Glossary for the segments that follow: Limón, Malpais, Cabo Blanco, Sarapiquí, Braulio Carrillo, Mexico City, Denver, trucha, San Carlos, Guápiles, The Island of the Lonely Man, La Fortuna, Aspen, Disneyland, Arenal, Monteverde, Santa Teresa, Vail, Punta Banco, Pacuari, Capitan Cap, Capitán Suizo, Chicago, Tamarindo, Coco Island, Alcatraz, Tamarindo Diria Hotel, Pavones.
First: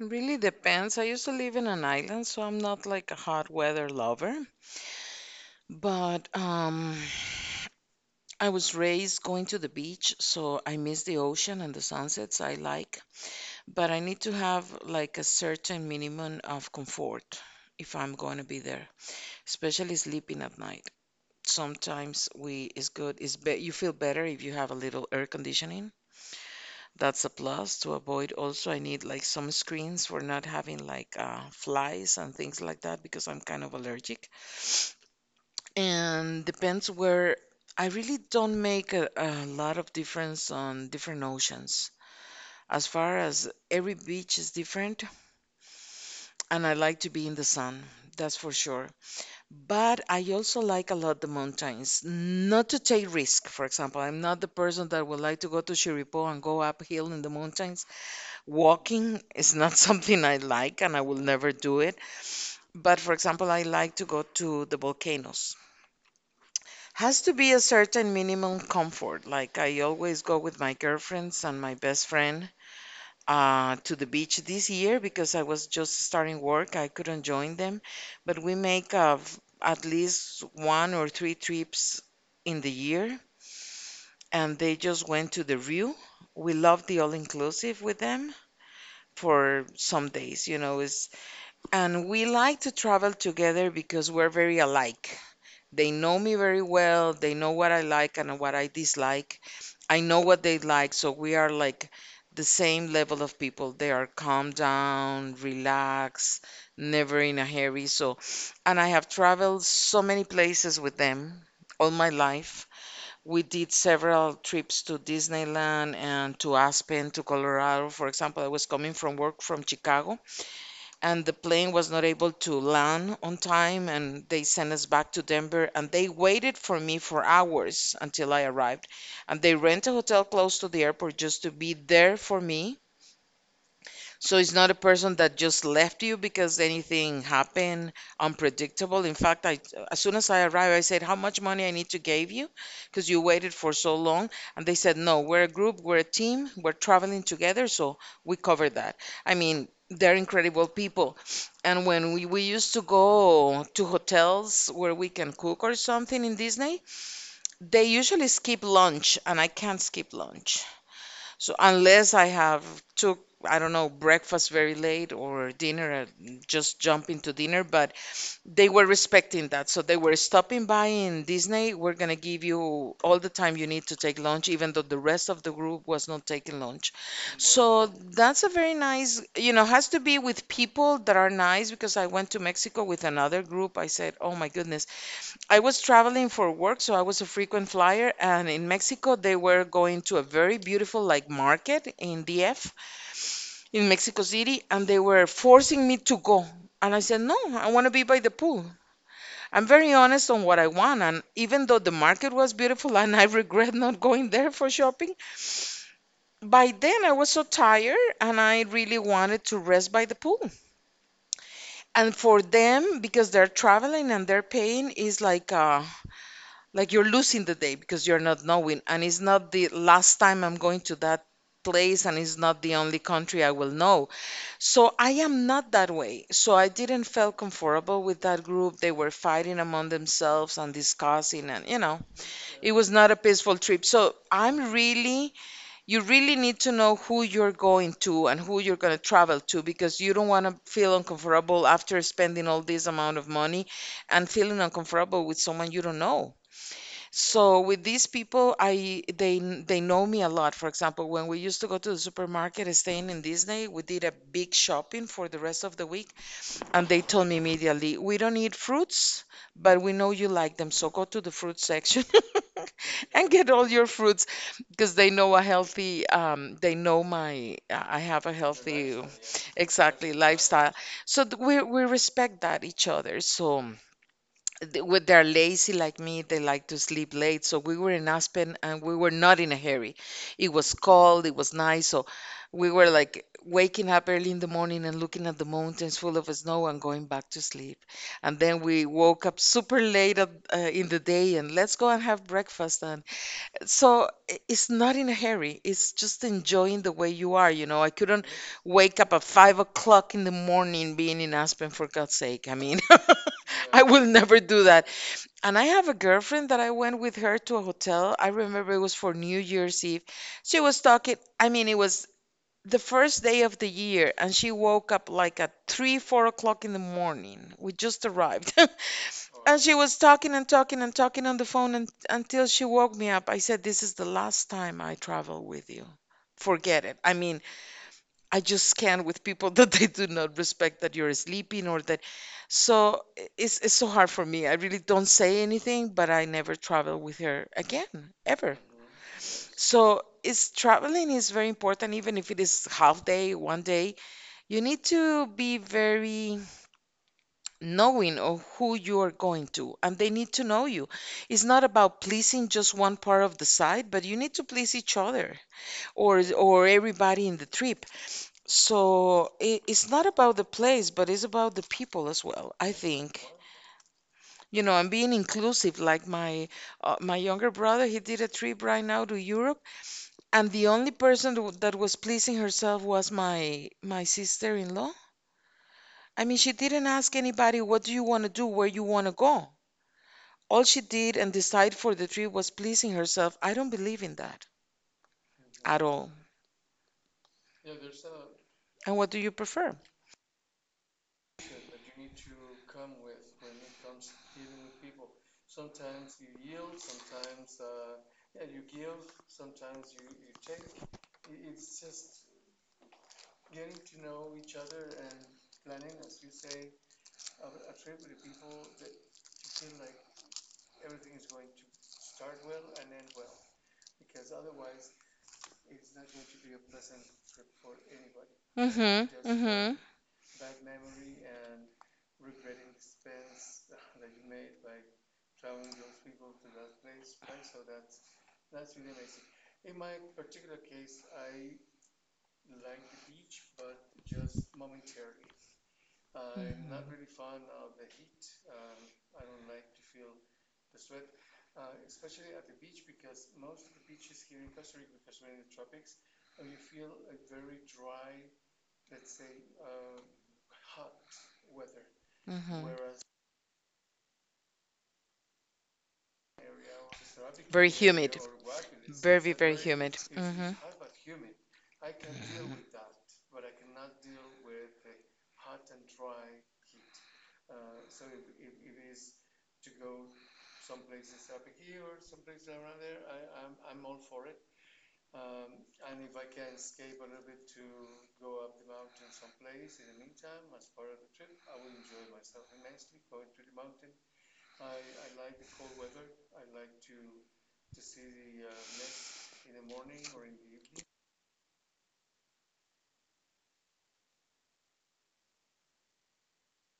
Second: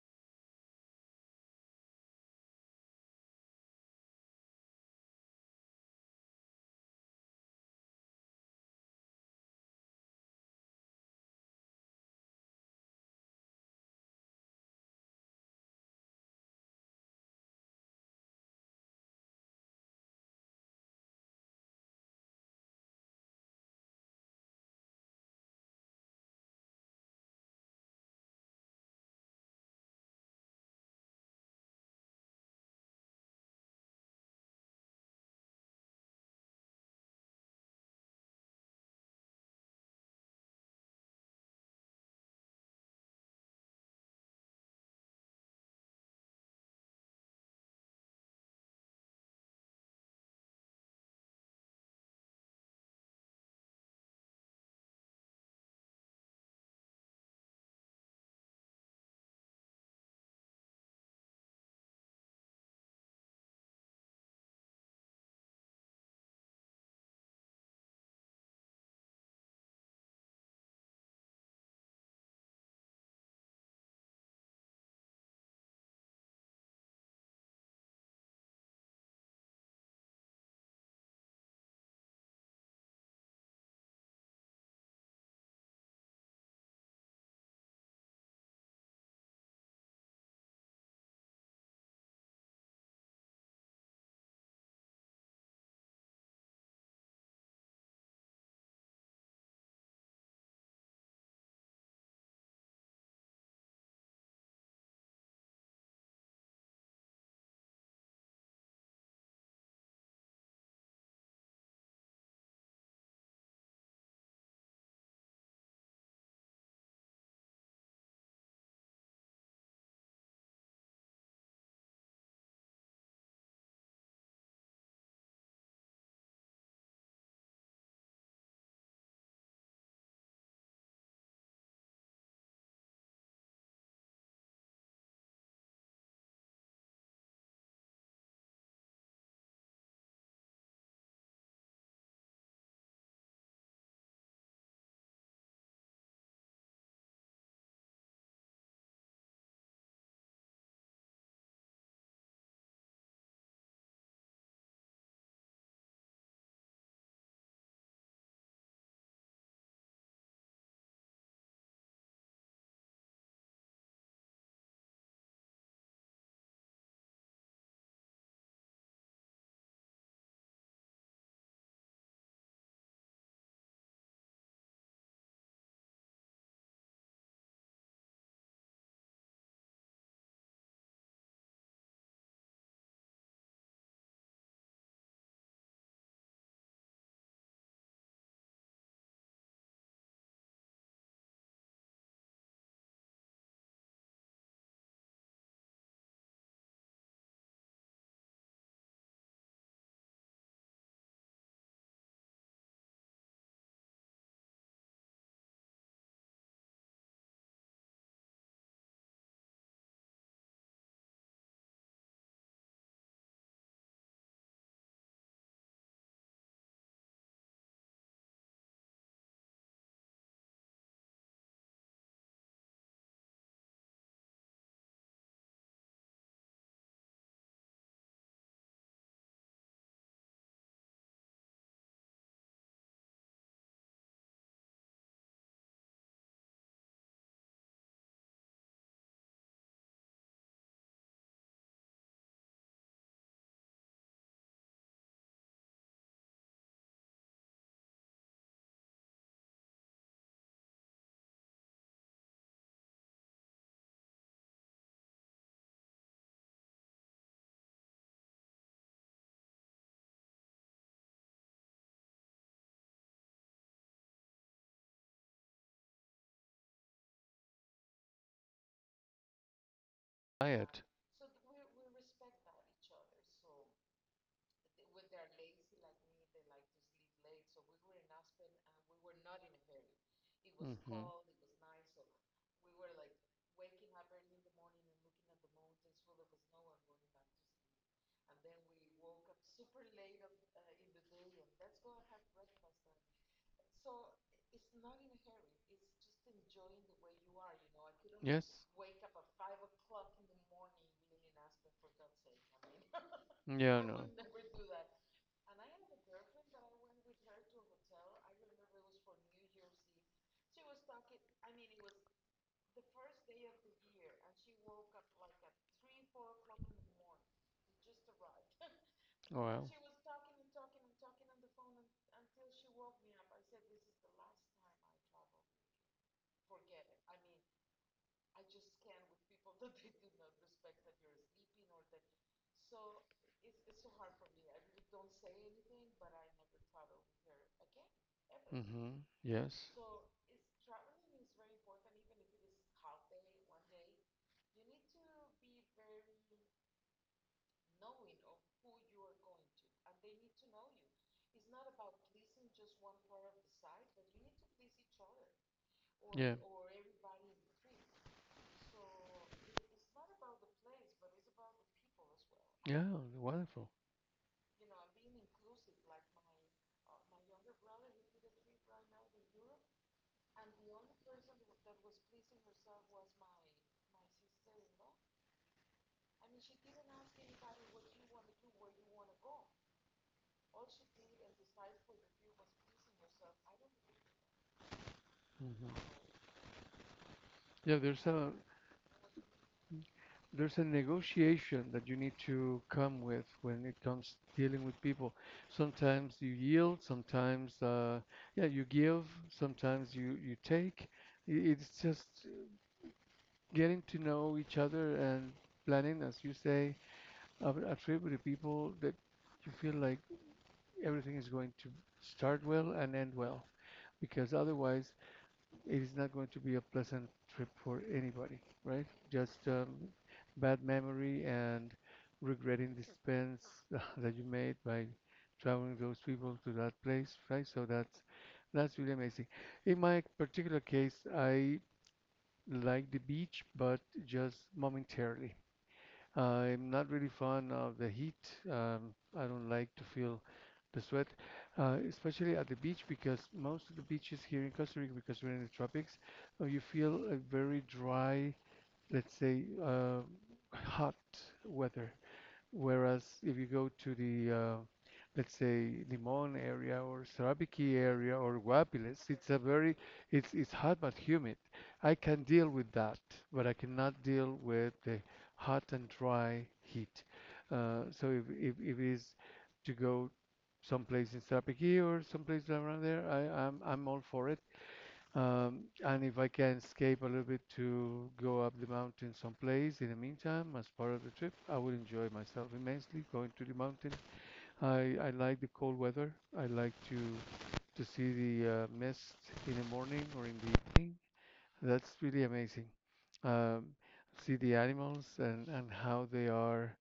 Really depends. I used to live in an island, so I'm not like a hot weather lover. But I was raised going to the beach, so I miss the ocean and the sunsets I like. But I need to have like a certain minimum of comfort if I'm going to be there, especially sleeping at night. Sometimes we is good. It's be you feel better if you have a little air conditioning. That's a plus to avoid. Also, I need like some screens for not having like flies and things like that because I'm kind of allergic. And depends where. I really don't make a lot of difference on different oceans. As far as every beach is different, and I like to be in the sun, that's for sure. But I also like a lot the mountains, not to take risk. For example, I'm not the person that would like to go to Chirripó and go uphill in the mountains. Walking is not something I like and I will never do it. But for example, I like to go to the volcanoes. Has to be a certain minimum comfort. Like I always go with my girlfriends and my best friend, to the beach this year because I was just starting work. I couldn't join them. But we make at least one or three trips in the year. And they just went to the Rio. We love the all-inclusive with them for some days. You know, it's. And we like to travel together because we're very alike. They know me very well. They know what I like and what I dislike. I know what they like. So we are like the same level of people. They are calm down, relaxed, never in a hurry. So, and I have traveled so many places with them all my life. We did several trips to Disneyland and to Aspen, to Colorado. For example, I was coming from work from Chicago and the plane was not able to land on time and they sent us back to Denver and they waited for me for hours until I arrived and they rent a hotel close to the airport just to be there for me, so it's not a person that just left you because anything happened unpredictable. In fact, I, as soon as I arrived, I said, "How much money I need to give you? Because you waited for so long," and they said, "No, we're a group, we're a team, we're traveling together, so we cover that." I mean, they're incredible people. And when we used to go to hotels where we can cook or something in Disney, they usually skip lunch, and I can't skip lunch. So unless I have took, I don't know, breakfast very late or dinner, and just jump into dinner, but they were respecting that. So they were stopping by in Disney. We're gonna give you all the time you need to take lunch, even though the rest of the group was not taking lunch. So that's a very nice, you know, has to be with people that are nice because I went to Mexico with another group. I said, oh my goodness, I was traveling for work, so I was a frequent flyer. And in Mexico, they were going to a very beautiful like market in DF in Mexico City, and they were forcing me to go. And I said, no, I want to be by the pool. I'm very honest on what I want. And even though the market was beautiful and I regret not going there for shopping, by then I was so tired and I really wanted to rest by the pool. And for them, because they're traveling and they're paying, is like you're losing the day because you're not knowing, and it's not the last time I'm going to that place and it's not the only country I will know. So I am not that way, so I didn't feel comfortable with that group. They were fighting among themselves and discussing, and, you know, it was not a peaceful trip. So I'm really, you really need to know who you're going to and who you're going to travel to because you don't want to feel uncomfortable after spending all this amount of money and feeling uncomfortable with someone you don't know. So with these people, they know me a lot. For example, when we used to go to the supermarket, staying in Disney, we did a big shopping for the rest of the week, and they told me immediately, "We don't need fruits, but we know you like them, so go to the fruit section and get all your fruits," because they know a healthy, they know my, I have a healthy, exactly lifestyle. Diet. So we respect that each other. So when they're lazy like me, they like to sleep late. So we were in Aspen and we were not in a hurry. It was hmm cold, it was nice. So we were like waking up early in the morning and looking at the mountains full of snow and going back to sleep. And then we woke up super late in the day and let's go and have breakfast. And so it's not in a hurry. It's just enjoying the way you are. You know, I couldn't Yes. wake up at 5 o'clock in the morning being in Aspen for God's sake. I mean, Yeah, I will no. never do that. And I have a girlfriend that I went with her to a hotel. I remember it was for New Year's Eve. She was talking, I mean, it was the first day of the year, and she woke up like at 3, 4 o'clock in the morning. We just arrived. And Well. she was talking and talking and talking on the phone and, until she woke me up. I said, "This is the last time I travel with you. Forget it." I mean, I just can't with people that they do not respect that you're sleeping or that. So it's so hard for me. I really don't say anything, but I never travel with her again, ever. Mm-hmm. Yes. So it's, traveling is very important, even if it is half day, one day. You need to be very knowing of who you are going to, and they need to know you. It's not about pleasing just one part of the side, but you need to please each other, Yeah. or everybody in the trip. So it's not about the place, but it's about the people as well, I Yeah. think. Wonderful. You know, I'm being inclusive. Like my, my younger brother, he did a trip right now to Europe, and the only person that was pleasing herself was my sister-in-law. I mean, she didn't ask anybody, what do you want to do, where you want to go. All she did and decide for the trip was pleasing herself. I don't believe in that at hmm all. Yeah. There's a And what do you prefer? there's a negotiation that you need to come with when it comes dealing with people. Sometimes you yield, sometimes yeah, you give, sometimes you take. It's just getting to know each other and planning, as you say, a trip with the people that you feel like everything is going to start well and end well, because otherwise it is not going to be a pleasant trip for anybody, right? Mm-hmm. Just Mm-hmm. bad memory and regretting the spends that you made by traveling those people to that place, right? So that's really amazing. In my particular case, I like the beach, but just momentarily. I'm not really fond of the heat. I don't like to feel the sweat, especially at the beach because most of the beaches here in Costa Rica, because we're in the tropics, you feel a very dry, let's say, hot weather. Whereas if you go to the, let's say, Limon area or Very Sarabiquí area humid. or Guapiles, it's Very, a very very, humid. Hmm. it's hot but humid. I can deal with that, but I cannot deal with the hot and dry heat. So if it is to go someplace in Sarapiquí or someplace around there, I'm all for it. And if I can escape a little bit to go up the mountain someplace in the meantime, as part of the trip, I would enjoy myself immensely going to the mountain. I like the cold weather. I like to see the mist in the morning or in the evening. That's really amazing. Um, see the animals and how they are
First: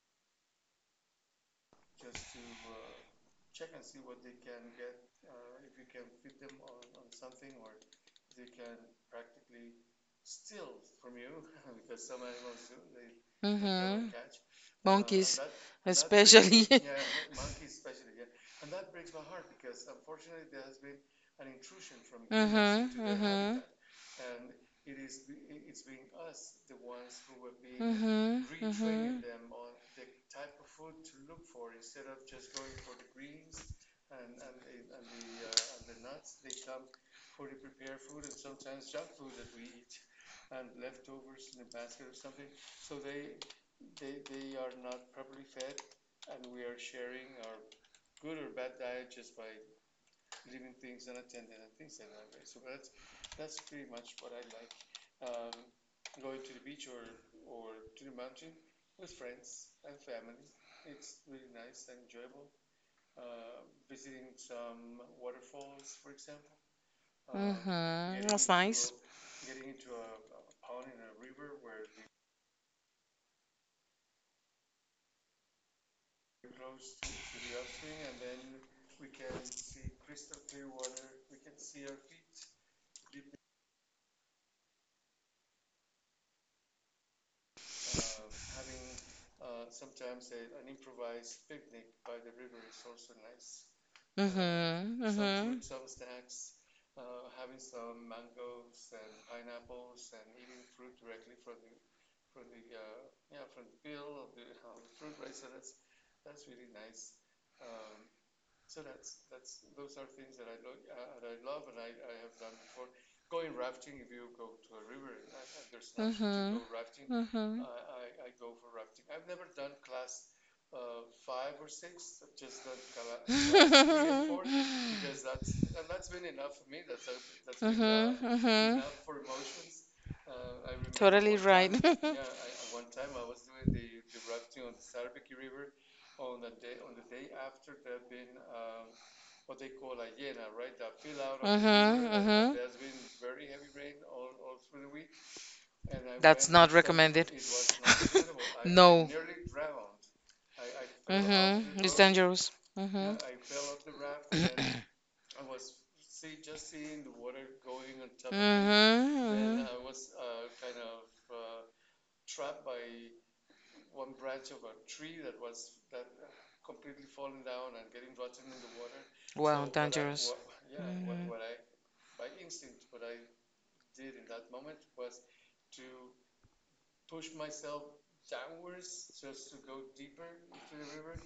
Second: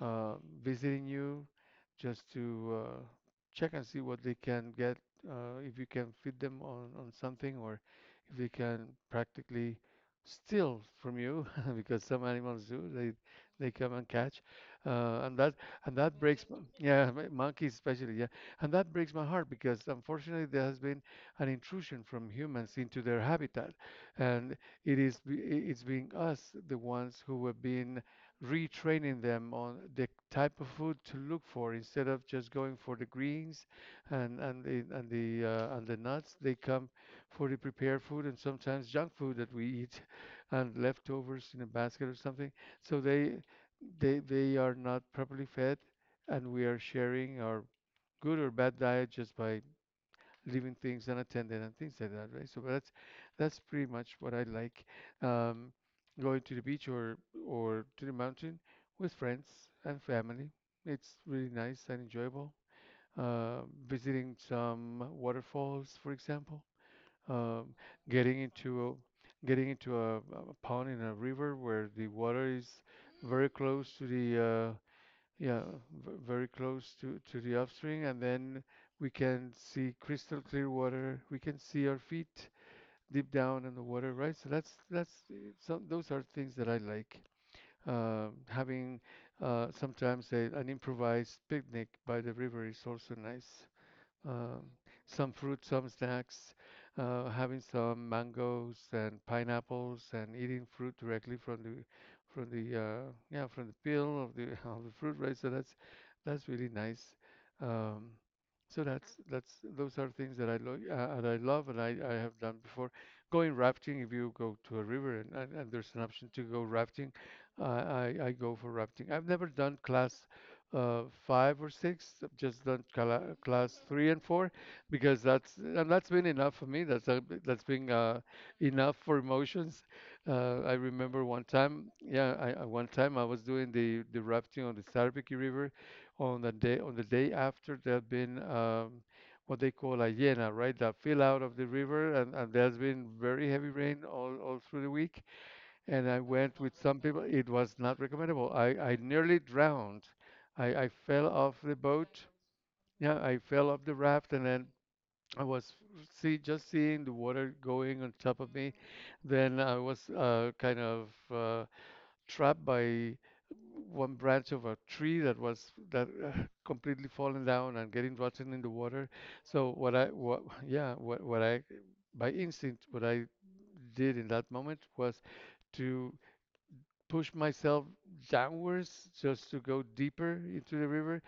uh, visiting you just to check and see what they can get, if you can feed them on something or if they can practically steal from you because some animals do, they come Hmm. and catch. Monkeys, And that breaks especially. Yeah, monkeys especially, yeah. And that breaks my heart because unfortunately there has been an intrusion from Hmm. humans into Hmm. their habitat and it is be- it's being us the ones who have been Hmm. Hmm. retraining Hmm. them on the type of food to look for instead of just going for the greens and the nuts. They come for the prepared food and sometimes junk food that we eat and leftovers in a basket or something, so they are not properly fed and we are sharing our good or bad diet just by leaving things unattended and things like that, right? So that's pretty much what I like. Um, going to the beach or to the mountain with friends and family. It's really nice and enjoyable. Uh, visiting some waterfalls, for example. Um, getting That's into nice. Getting into a pond in a river where the water is very close to the yeah, very close to the upstream, and then we can see crystal clear water. We can see our feet deep down in the water, right? So that's some, those are things that I like. Um, having sometimes an improvised picnic by the river is also nice, Hmm. uh, some Hmm. fruit, some snacks, having some mangoes and pineapples, and eating fruit directly from the yeah from the peel of the of the fruit, right? So that's really nice. Um, so that's those are things that that I love and I have done before. Going rafting, if you go to a river and, and there's an option to Hmm. go rafting, Hmm. I go for rafting. I've never done class five or six. I've just done class three and four because that's been enough for me. That's been enough for emotions. I remember one time, yeah, I one time I was doing the rafting on the Sarbiki River on the day after there had been. What they call a yena, right? The fill out of the river, and there's been very heavy rain all through the week, and I went with some people. It was not recommendable. I nearly drowned. I fell off the boat. Dangerous. Yeah. Mm-hmm. Yeah, I fell off the raft and then I was see just seeing the water going on top of me. Then Mm-hmm. I was kind of trapped by one branch of a tree that was that completely fallen down and getting rotten in the water. Wow, So what I dangerous. what yeah Hmm. what I by instinct what I did in that moment was to push myself downwards just to go deeper into the river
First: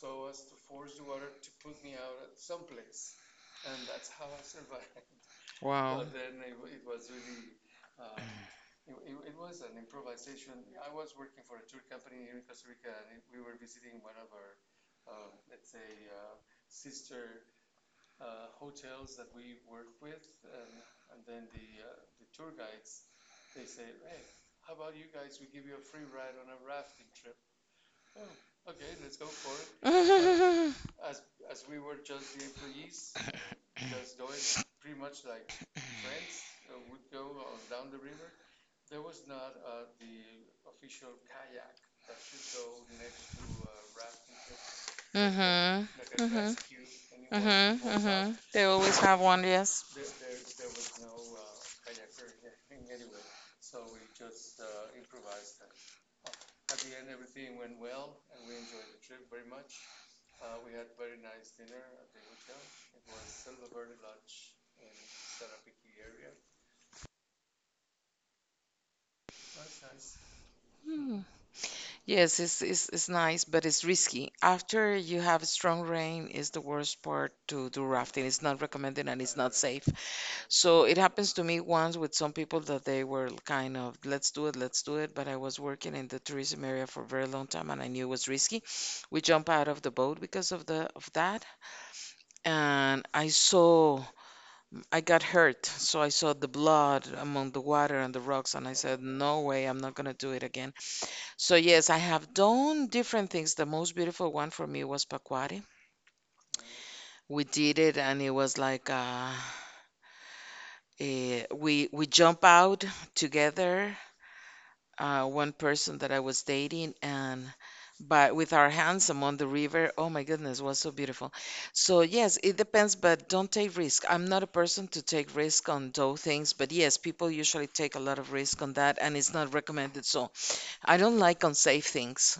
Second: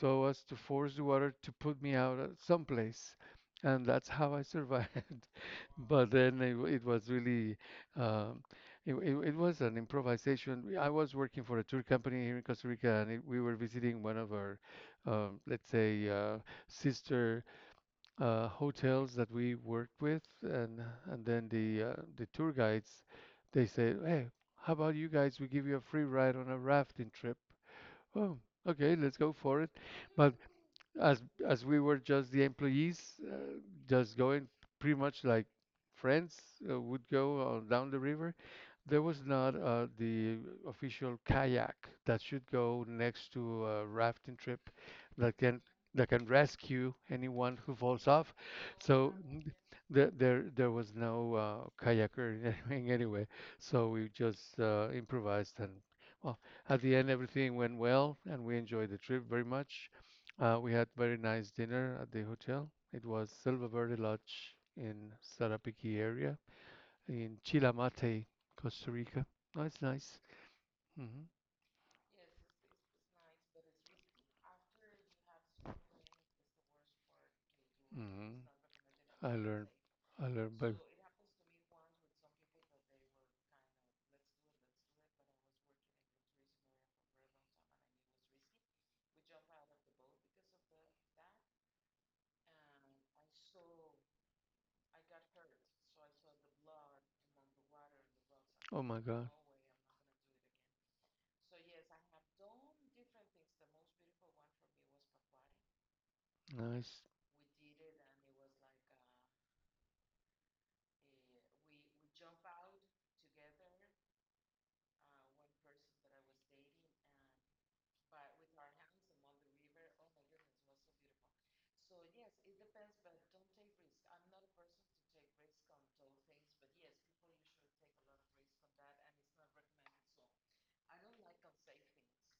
so as to force the water to put me out at someplace. And that's how I survived. I, wow. But then it was really, um, it was an improvisation. I was working for a tour company here in Costa Rica, and it, we were visiting one of our, let's say, sister hotels that we worked with, and then the tour guides, they said, "Hey, how about you guys? We give you a free ride on a rafting trip." Oh, okay, let's go for it. But Fun. as as we were just the employees, just going pretty much like friends would go on down the river, there was not the official kayak that should go next to a rafting trip that can Mm-hmm. that can Mm-hmm. Mm-hmm. rescue anyone who Mm-hmm. falls Mm-hmm. off. They always So have one, yes. there there was no kayaker in anyway. So we just improvised and well, at the end everything went well and we enjoyed the trip very much, we had very nice dinner at the hotel. It was Silva Verde Lodge in Sarapiquí area in Chilamate, Costa Rica. Oh, it's nice. Hmm. hmm Yes, it's nice, but it's risky. After you have strong rain, is the worst part to do rafting. hmm It's not recommended and I it's not learned, safe. I learned by, So it happens to me once with some people that they were kind of, let's do it, let's do it. But I was working in the tourism area for a very long time and I knew it was risky. We jumped out of the boat because of that. And I saw, I got hurt. So I saw the blood among the water and the rocks and I oh my said, God, "No way, I'm not gonna do it again." So yes, I have done different things. The most beautiful one for me was Pacuari. nice. We did it and it was like we jump out together, one person that I was dating, and but with our hands among the river, oh my goodness, was so beautiful. So yes, it depends, but don't take risk. I'm not a person to take risk on those things, but yes, people usually take a lot of risk on that, and it's not recommended. So I don't like unsafe things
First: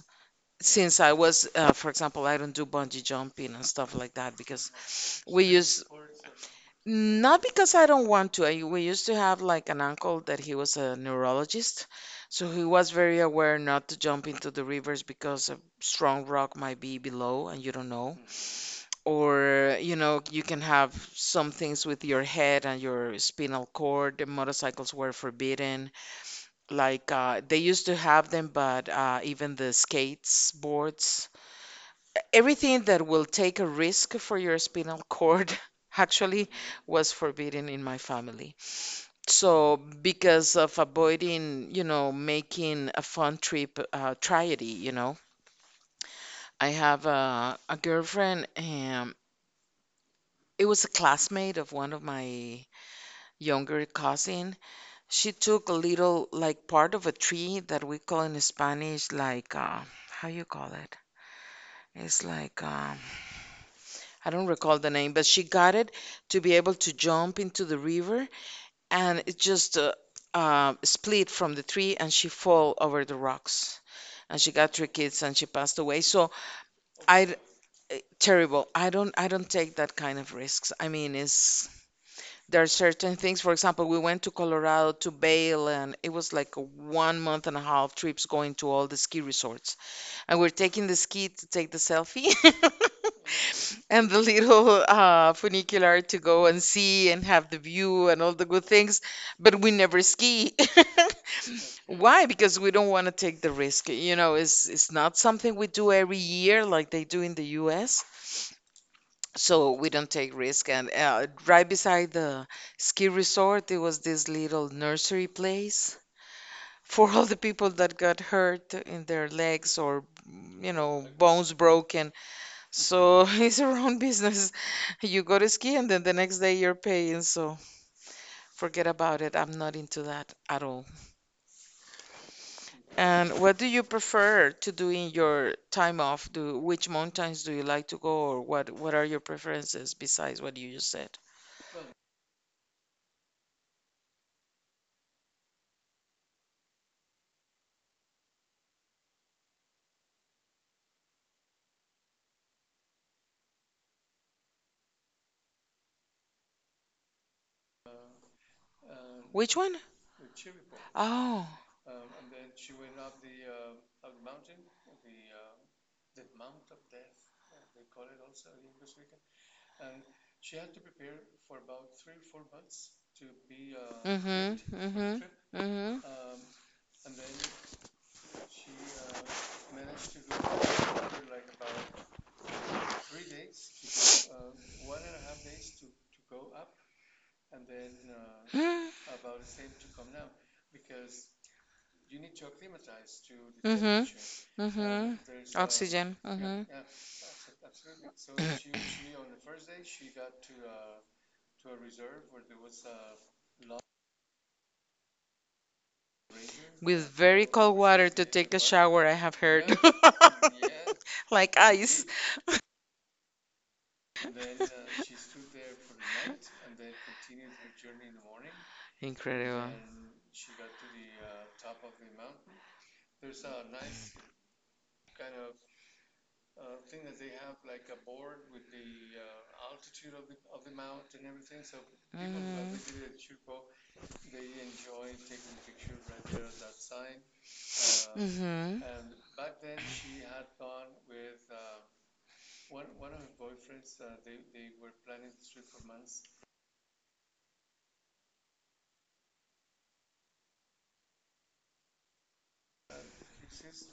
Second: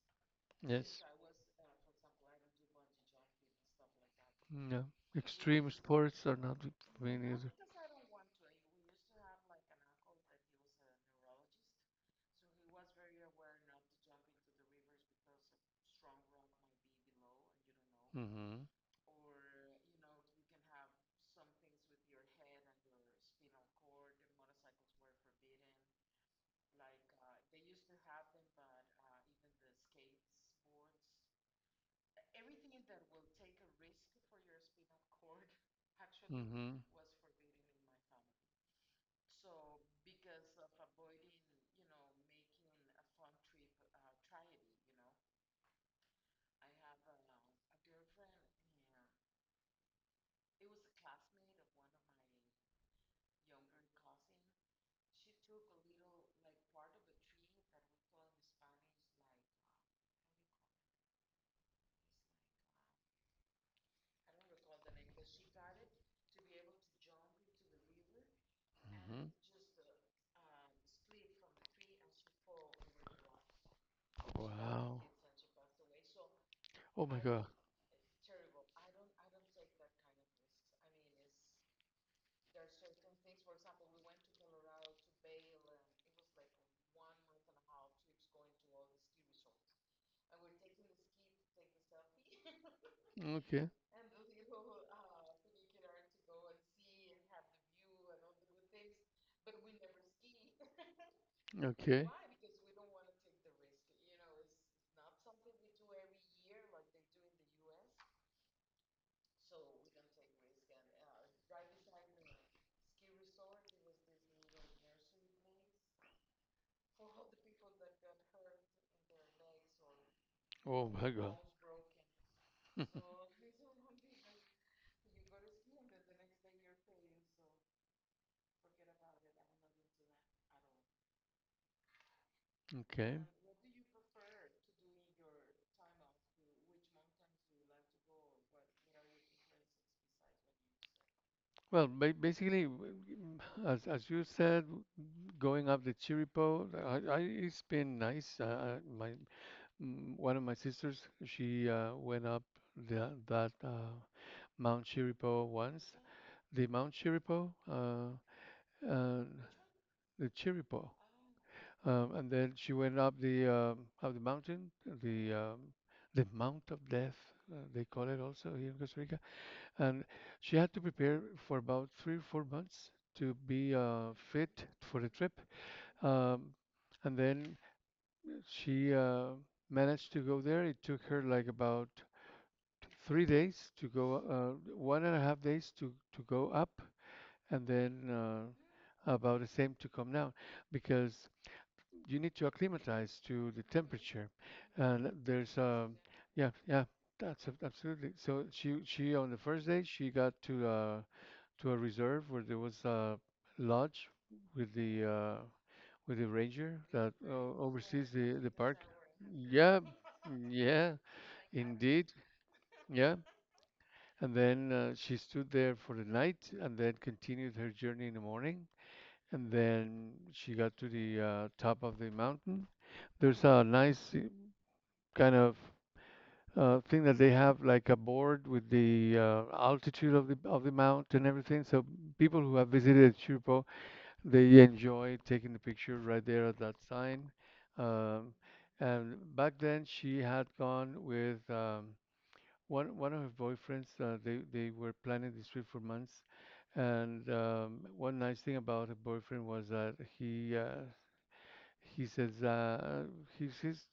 since Yes. I was, for example, I don't do bungee jumping and stuff like that because No. we Extreme use, sports are not for me not neither. because I don't want to. I, we used to have like an uncle that he was a neurologist, so he was very aware not to jump into the rivers because a strong rock might be below and you don't know. Mm-hmm. Or, you know, you can have some things with your head and your spinal cord. The motorcycles were forbidden. Like they used to have them, but even the skates boards, everything that will take a risk for your spinal cord actually Mm-hmm. was forbidden in my family. So, because of avoiding, you know, making a fun trip tragedy, you know, I have a girlfriend, and it was a classmate of one of my younger cousin. She took a little, like, part of a tree that we call in Spanish, like, how you call it? It's like, I don't recall the name, but she got it to be able to jump into the river, and Mm-hmm. it just split from the tree, and she fall over the rocks, and she got three Wow. kids, and she passed away. So Oh my I terrible. I don't take that kind of risks. I mean, it's there are certain things. For example, we went to Colorado to Vail, and it was like a 1 month and a half trips going to all the ski resorts and we're taking the ski to take the selfie God. and the little funicular to go and see and have the view and all the good things, but we never ski. Okay. Why? Because we don't want to take the risk. You know, it's not something we do every year like they do in the U.S. So we don't take risk. And right beside the ski resort, there was this little nursery place for all the people that got hurt in their legs or, you Oh, know, so my bones broken, so it's your own business, you go to ski and then the next day you're paying, so forget about it, I'm not into that at all. okay. And what do you prefer to do in your time off do, which mountains do you like to go, or what are your preferences besides what you just said? You do? Well, ba basically, as you said, going up the Chirripó, I it's been nice. My Mm, one of my sisters, she went up that Mount Chiripo once. The Mount Chiripo, uh, uh, Which one? the Chiripo, Oh. And then she went up the mountain, the um, the Mount of Death, they call it also here in Costa Rica. And she had to prepare for about 3 or 4 months to be Mm-hmm. fit for the trip. Mm-hmm. Um, and then she managed to go there. It took her like about 3 days to go, 1.5 days to go up, and then Mm-hmm. about the same to come down, because you need to acclimatize to the temperature. Mm-hmm. And Mm-hmm. there's Oxygen. yeah, Mm-hmm. yeah, absolutely. So she on the first day she got to a reserve where there was a lodge with the uh with the ranger With that very cold water oversees to the take a park. shower, I have heard. Yeah, yeah, Like indeed, ice. yeah. And then she stood there for the night and then continued her journey in the morning. And Incredible. then she got to the top of the mountain. There's a nice kind of thing that they have, like a board with the altitude of the mountain and everything. So people who have Mm-hmm. visited Chirpo, they enjoy taking the picture right there at that sign. Um, and back then, she had gone with one of her boyfriends, they were planning this trip for months, and one nice thing about her boyfriend was that he says he he's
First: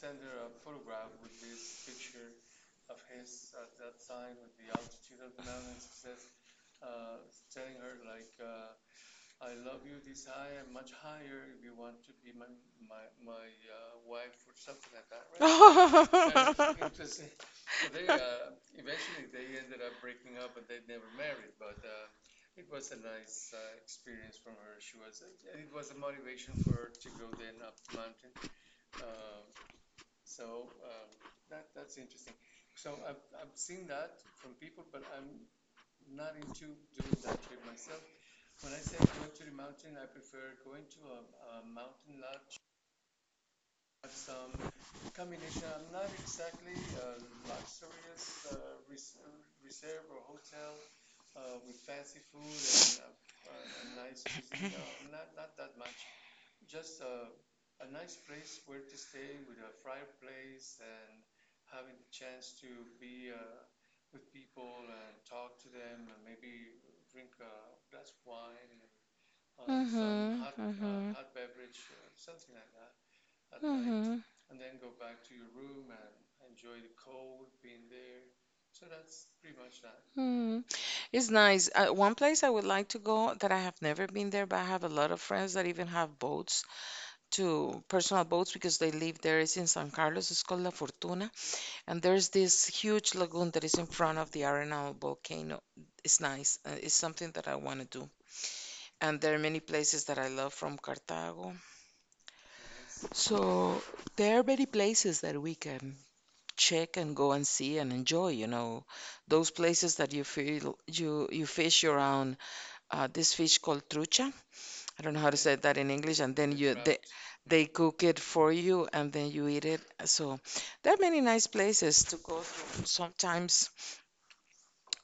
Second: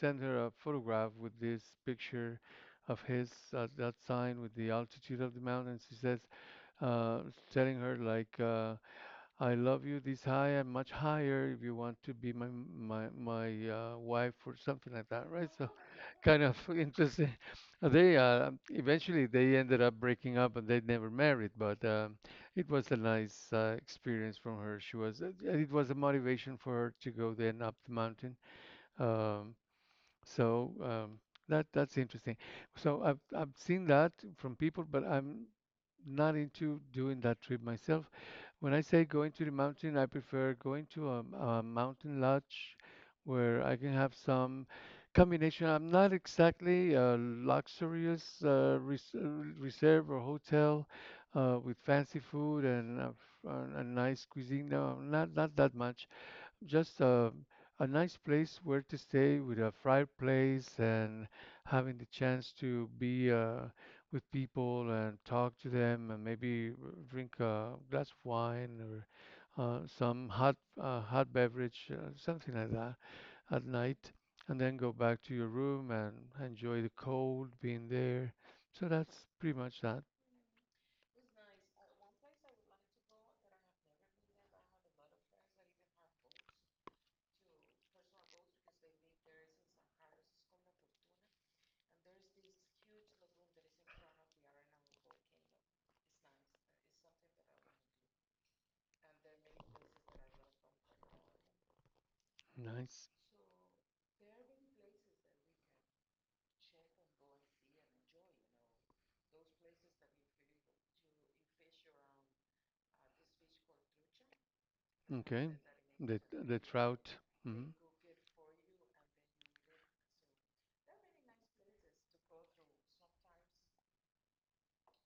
sent her a photograph with this picture of his at that sign with the altitude of the mountains. He says uh, telling her like I love you this high and much higher if you want to be my wife or something like that, right? So, kind of Mm-hmm. interesting. They eventually they ended up breaking up and they never married, but it was a nice experience from her. She was it was a motivation for her to go then up the mountain. Um, so um, that that's interesting. So I've seen that from people, but I'm not into doing that trip myself. When I say going to the mountain, I prefer going to a mountain lodge where I can have some combination. I'm not exactly a luxurious reserve or hotel with fancy food and a nice cuisine. No, not that much, just a nice place where to stay with a fireplace and having the chance to be with people and talk to them and maybe drink a glass of wine or some Mm-hmm. hot Mm-hmm. hot beverage, something like that at night, Mm-hmm. and then go back to your room and enjoy the cold being there. So that's pretty much that. Mm-hmm. It's nice. One place I would like to go that I have never been there, but I have a lot of friends that even have boats, to personal boats because they live there. It's in San Carlos. It's called La Fortuna. And there's this huge lagoon that is in front of the Arenal volcano. It's nice. It's something that I want to do. And there are many places that I love from Cartago. Nice. So there are many places that we can check and go and see and enjoy, you know, those places that you feel you fish around, this fish called trucha. I don't know how to Okay. Okay. say that in English, The and then the you trout. they Mhm. cook it for you and then you eat it. So there are many nice places to go to. Sometimes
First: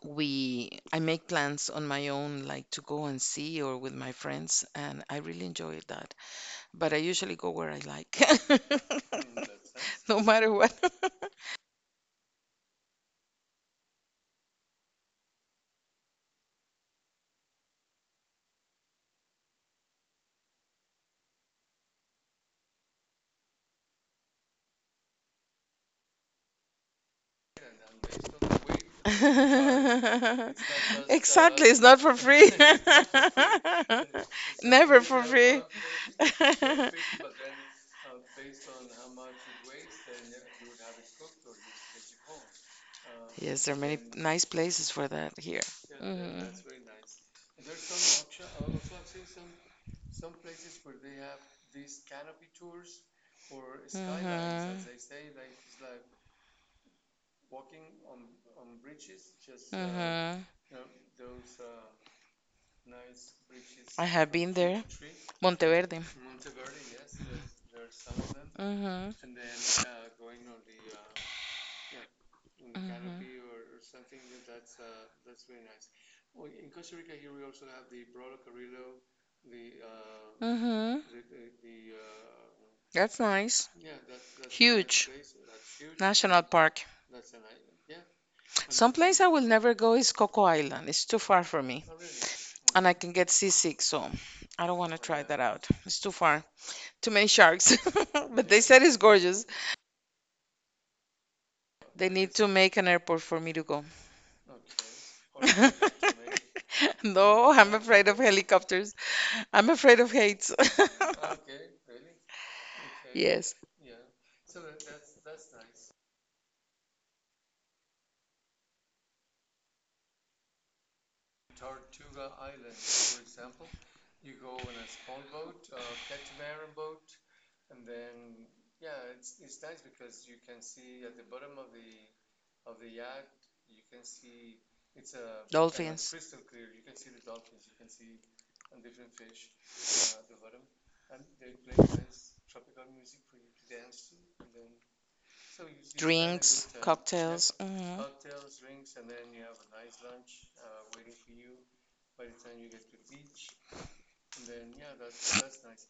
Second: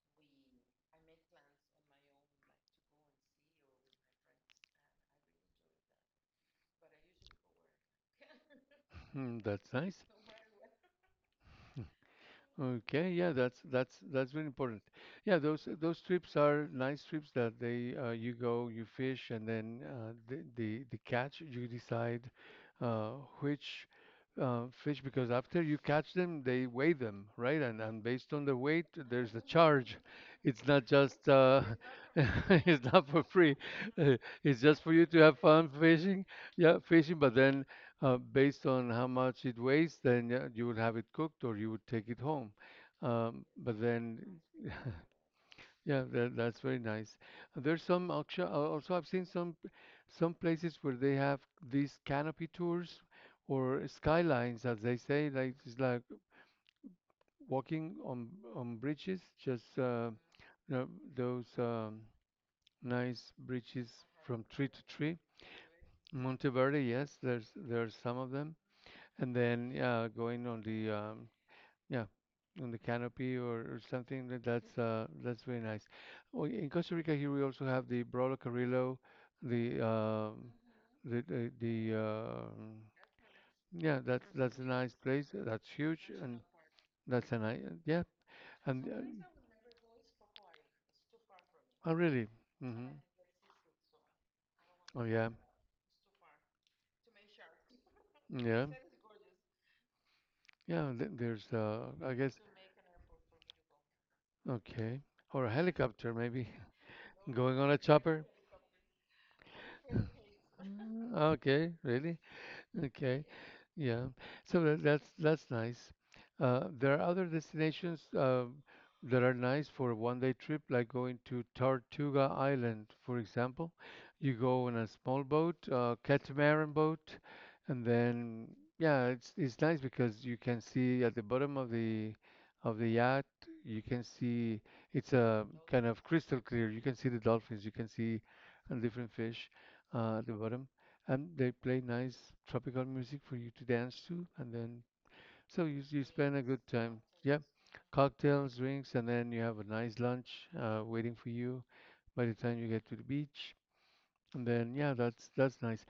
we I make plans on my own like to go and see, or with my friends, and I really enjoy that, but I usually go where I like. Mm, that's nice. No matter what. Okay, yeah, that's very important. Yeah, those trips are nice trips that they you go, you fish, and then the catch you decide uh, which fish, because after you catch them, they weigh them, right? And based on the weight, there's a charge. It's not Exactly, just it's not for free. it's not for free. It's just for Never you to for have free. fun fishing, yeah, fishing. But then based on how much it weighs, then yeah, you would have it cooked or you would take it home. Yes, there are But many then, nice places for that here. yeah, Hmm. that's very nice. There's some auction, also I've seen some places where they have these canopy tours or skylines, as Hmm. they say, like it's like walking on bridges, just Hmm. you know, those nice bridges I have from been tree there. to tree. Monteverde. Monteverde, yes, there's some of them. Hmm. And then yeah, going on the yeah, on the canopy, or Hmm. something that that's very nice. Oh, in Costa Rica here we also have the Brolo Carrillo, the Hmm. the the, the um That's nice. yeah that's a nice Huge. place. That's huge and National Park. that's a nice, yeah, and Some place I will never go is Coco Island. It's too far for me, oh really? Mm-hmm. and I can get seasick, so I don't want to Oh try yeah that out. It's too far. Too many sharks. But they yeah. said it's gorgeous. Yeah, there's uh, They I guess. need to make an airport for me to go. Okay, or a helicopter maybe. No, Going on I'm a afraid of chopper. helicopters. I'm afraid of heights. Ah, okay, really? Okay. Yes, Yeah. So that, that's nice. There are other destinations that are nice for a one-day trip, like going to Tortuga Island, for example. You go on a small boat, catamaran boat, and then yeah, it's nice because you can see at the bottom of the yacht, you can see it's a kind of dolphins, crystal clear. You can see the dolphins, you can see different fish at the bottom, and they play nice tropical music for you to dance to, and then so you spend a good drinks, time, yeah, cocktails. cocktails, drinks, and then you have a nice lunch waiting for you by the time you get to the beach. And then yeah, that's nice.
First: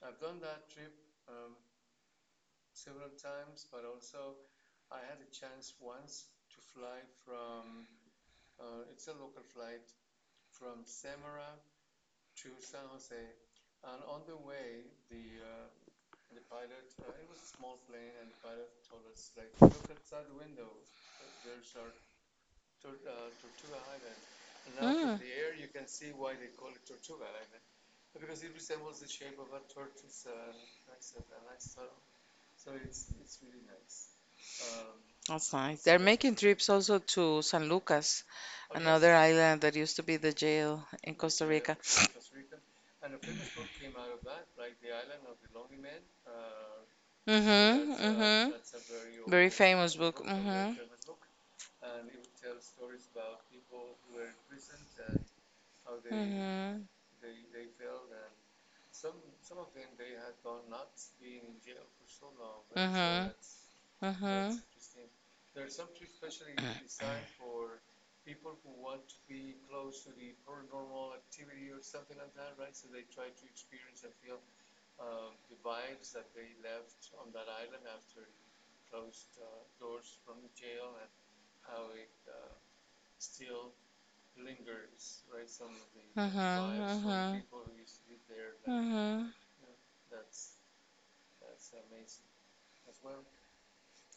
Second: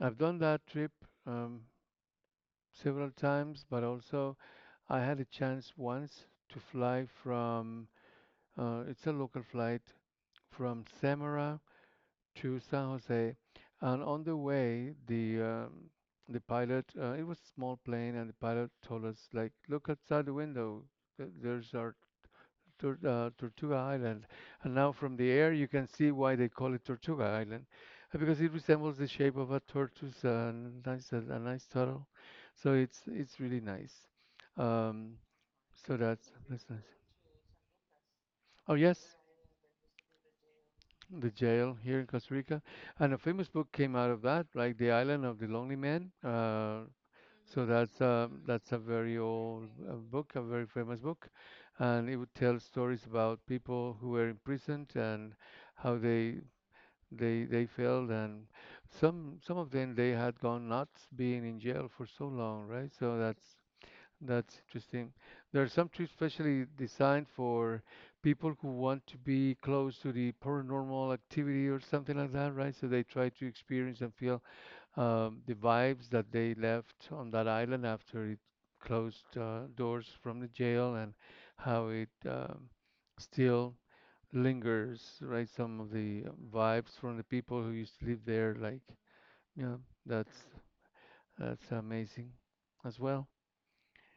I've done that trip, um, several times, but also I had a chance once to fly from it's a local flight, from Samara to San Jose, and on the way, the pilot, it was a small plane, and the pilot told us like, look outside the window, there's our Tortuga Island, and now from Hmm. the air you can see why they call it Tortuga Island, because it resembles the shape of a tortoise, a nice nice turtle, so it's really nice. Um, That's nice. so They're making trips that's nice. also to San Lucas, Oh another yes, island that used to be the jail in the Costa jail Rica. here in Costa Rica, and a famous book came out of that, like The Island of the Lonely Man. So Mm-hmm, that's a very mm-hmm. Very old famous book. book, a very Mm-hmm, famous book, and it would tell stories about people who were imprisoned and how they mm-hmm, they failed, and some of them they had gone nuts being in jail for so long, right? So mm-hmm, that's mm-hmm, interesting. There are some trips specially designed for people who want to be close to the paranormal activity or something like that, right? So they try to experience and feel the vibes that they left on that island after it closed doors from the jail, and how it still lingers, right? Some of the vibes from the mm-hmm, people who used to live there, like, mm-hmm. yeah, that's that's amazing as well.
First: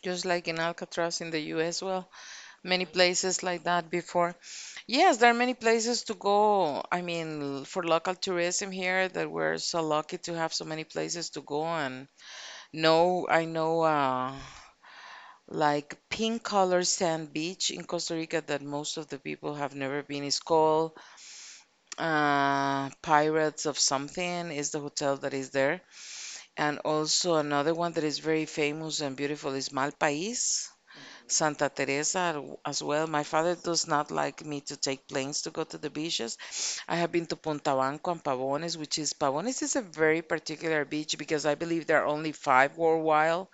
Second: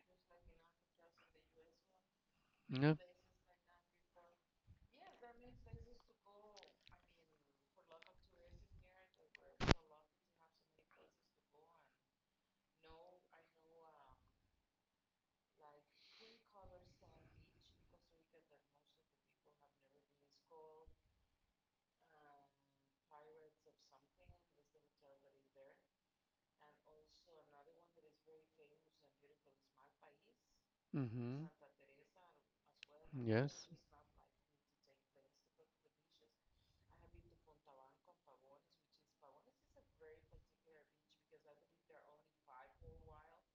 Just like in Alcatraz in the U.S. well. Many Yeah. places like that before. Yes, there are many places to go. I mean, for local tourism here, that we're so lucky to have so many places to go. And no, I know like pink color sand beach in Costa Rica that most of the people have never been. It's called Pirates of Something, is the hotel that is there. And also another one that is very famous and beautiful is Malpais. Mm-hmm. Santa Teresa as well. My father Yes. does not like me to take planes to go to the beaches. I have been to Punta Banco and Pavones, which is Pavones is a very particular beach because I believe there are only five worldwide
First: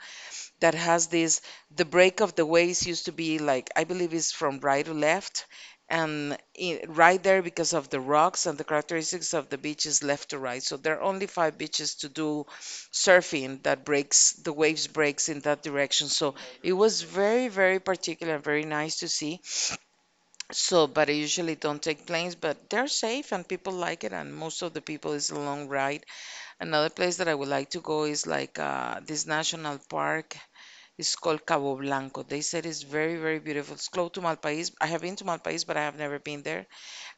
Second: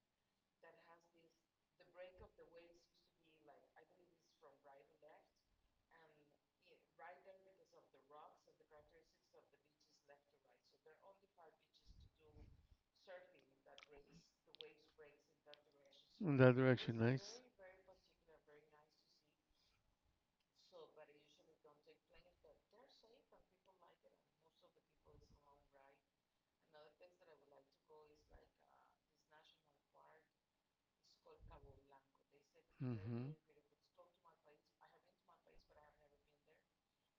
that has this. The break of the waves used to be like, I believe it's from right to left, and I right there because of the rocks and the characteristics of the beach is left to right. So there are only five beaches to do surfing that breaks, the waves breaks in that direction. So In that it direction, was nice. very, very particular, very nice to see. So, but I usually don't take planes, but they're safe and people like it, and most of the people is a long ride. Another place that I would like to go is like this national park. It's called Cabo Blanco. They said it's very, Mm-hmm. very beautiful. It's close to Malpaís. I have been to Malpaís, but I have never been there.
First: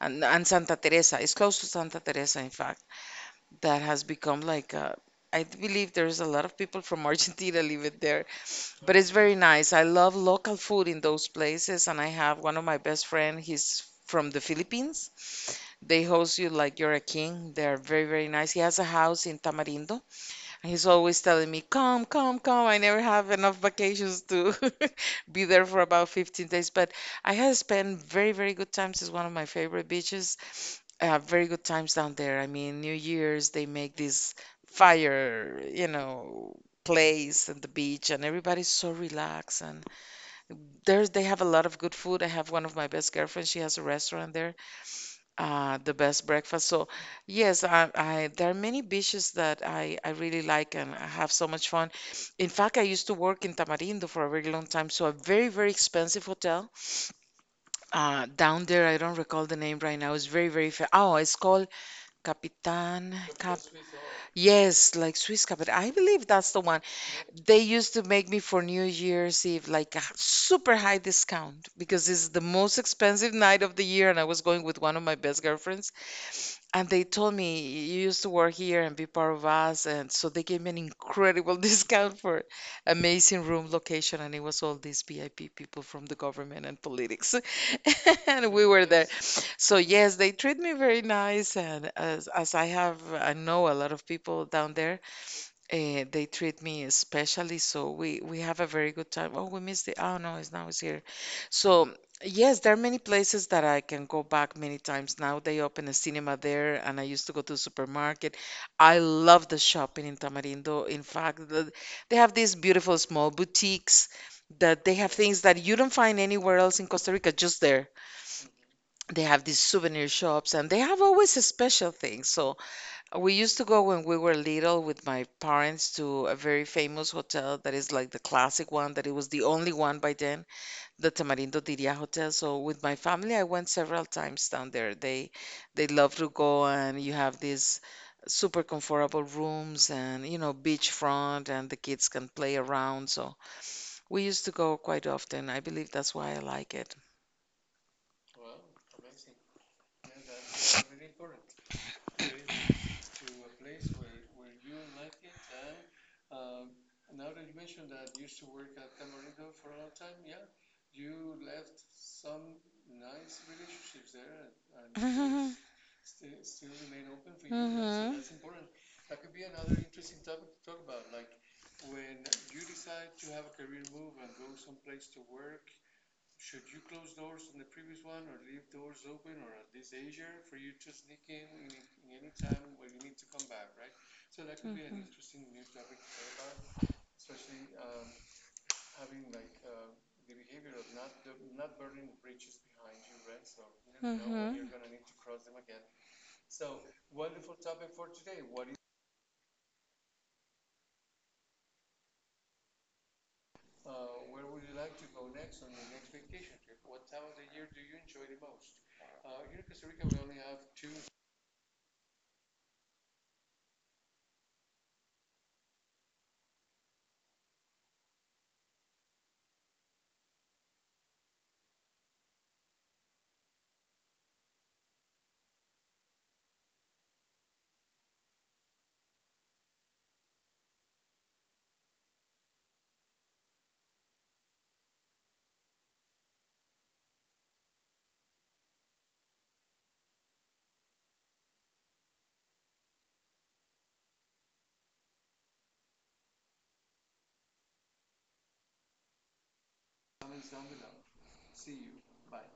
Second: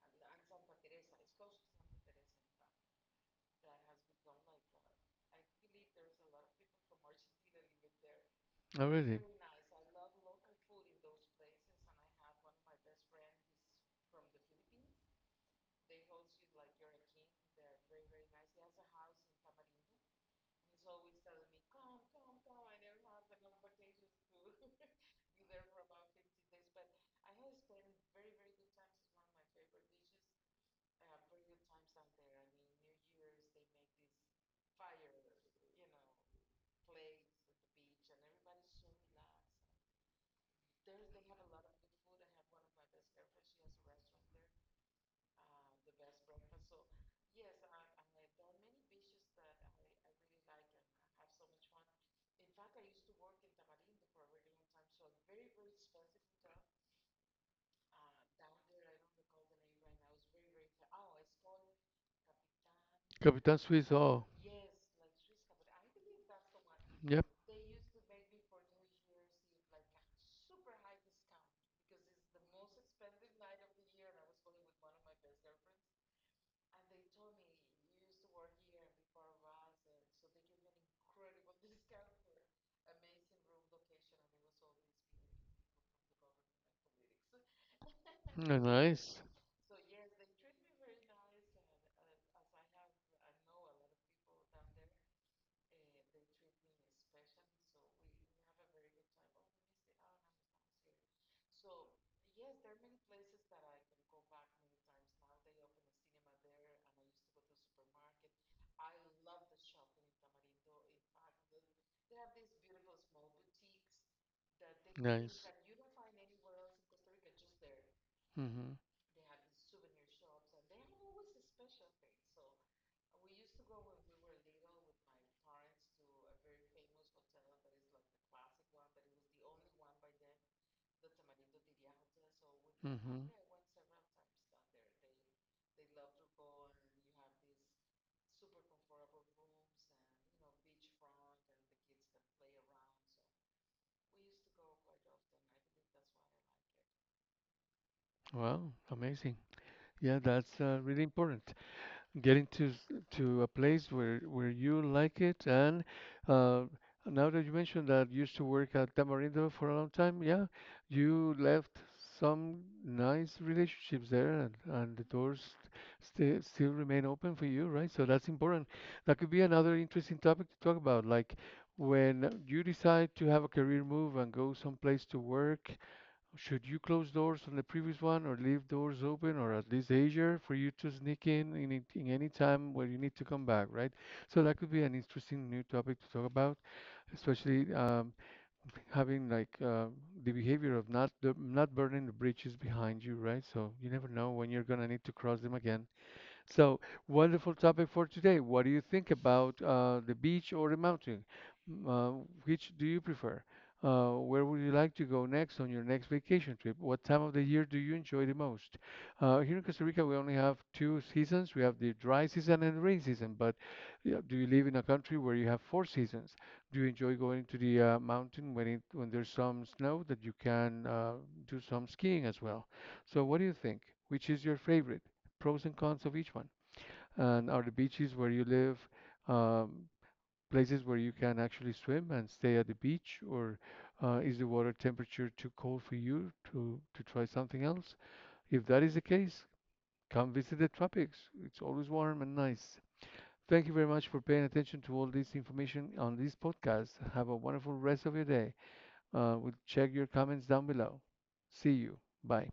And Santa Teresa. It's close to Santa Teresa, in fact. That has become like a, I believe there's a lot of people from Argentina living there. Oh, But it's really? very nice. I love local food in those places, and I have one of my best friend. He's from the Philippines. They host you like you're a king. They are very, very nice. He has a house in Tamarindo. He's always telling me, come, come, come. I never have enough vacations to be there for about 15 days. But I have spent very, very good times. It's one of my favorite beaches. Very good times down there. I mean, New Year's, they make this fire, you know, place and the beach, and everybody's so relaxed. And there's, they have a lot of good food. I have one of my best girlfriends. She has a restaurant there. The best breakfast. So, yes, I there are many beaches that I really like and I have so much fun. In fact, I used to work in Tamarindo for a very long time, so a very, very expensive hotel down there. I don't recall the name right now. It's very, very fa Oh, it's called Capitan Cap. Capitan Suisse. Oh, Yes, like Swiss Capitan. I believe that's the one. yep. They used to make me for New Year's Eve like a super high discount because it's the most expensive night of the year, and I was going with one of my best girlfriends. And they told me you used to work here and be part of us. And so they gave me an incredible discount for amazing room location. And it was all these VIP people from the government and politics. And Yeah, we were there. nice. Yes. So, yes, they treat me very nice. And as I have, I know a lot of people down there, they treat me especially, so we have a very good time. Oh, we missed the. Oh no, it's now it's here. So yes, there are many places that I can go back many times now. They open a cinema there, and I used to go to the supermarket. I love the shopping in Tamarindo. In fact, the, they have these beautiful small boutiques that they have things Nice. that you don't find anywhere else in Costa Rica, just there. Mm-hmm. They have these souvenir shops, and they have always a special thing. So. We used to go when we were little with my parents to a very famous hotel that is like the classic one, that it was the only one by then, the Tamarindo Diria Hotel. So with my Mm-hmm. family, I went several times down there. They love to go and you have these super comfortable rooms and you know beachfront and the kids can play around. So we used to go quite often. I believe that's why I like it. Wow, amazing. Yeah, that's really important. Getting to to a place where you like it, and uh, now that you mentioned that you used to work at Tamarindo for a long time, yeah, you left some nice relationships there, and the doors still still remain open for Mhm. you, right? So that's Mhm. important. That could be another interesting topic to talk about, like when you decide to have a career move and go someplace to work, should you close doors on the previous one or leave doors open, or at least Azure for you to sneak in in any time where you need to come back, right? So that could be an Mhm. interesting new topic to talk about, especially having like the behavior of not not burning the bridges behind you, right? So you never know when you're gonna need to cross them again. So, wonderful topic for today. What do you think about the beach or the mountain? M- Uh, which do you prefer? Where would you like to go next on your next vacation trip? What time of the year do you enjoy the most? Here in Costa Rica, we only have two seasons. We have the dry season and the rain season. But yeah, do you live in a country where you have four seasons? Do you enjoy going to the mountain when it, when there's some snow that you can do some skiing as well? So, what do you think? Which is your favorite? Pros and cons of each one. And are the beaches where you live um, places where you can actually swim and stay at the beach, or is the water temperature too cold for you to try something else? If that is the case, come visit the tropics. It's always warm and nice. Thank you very much for paying attention to all this information on this podcast. Have a wonderful rest of your day. We'll check your comments down below. See you. Bye.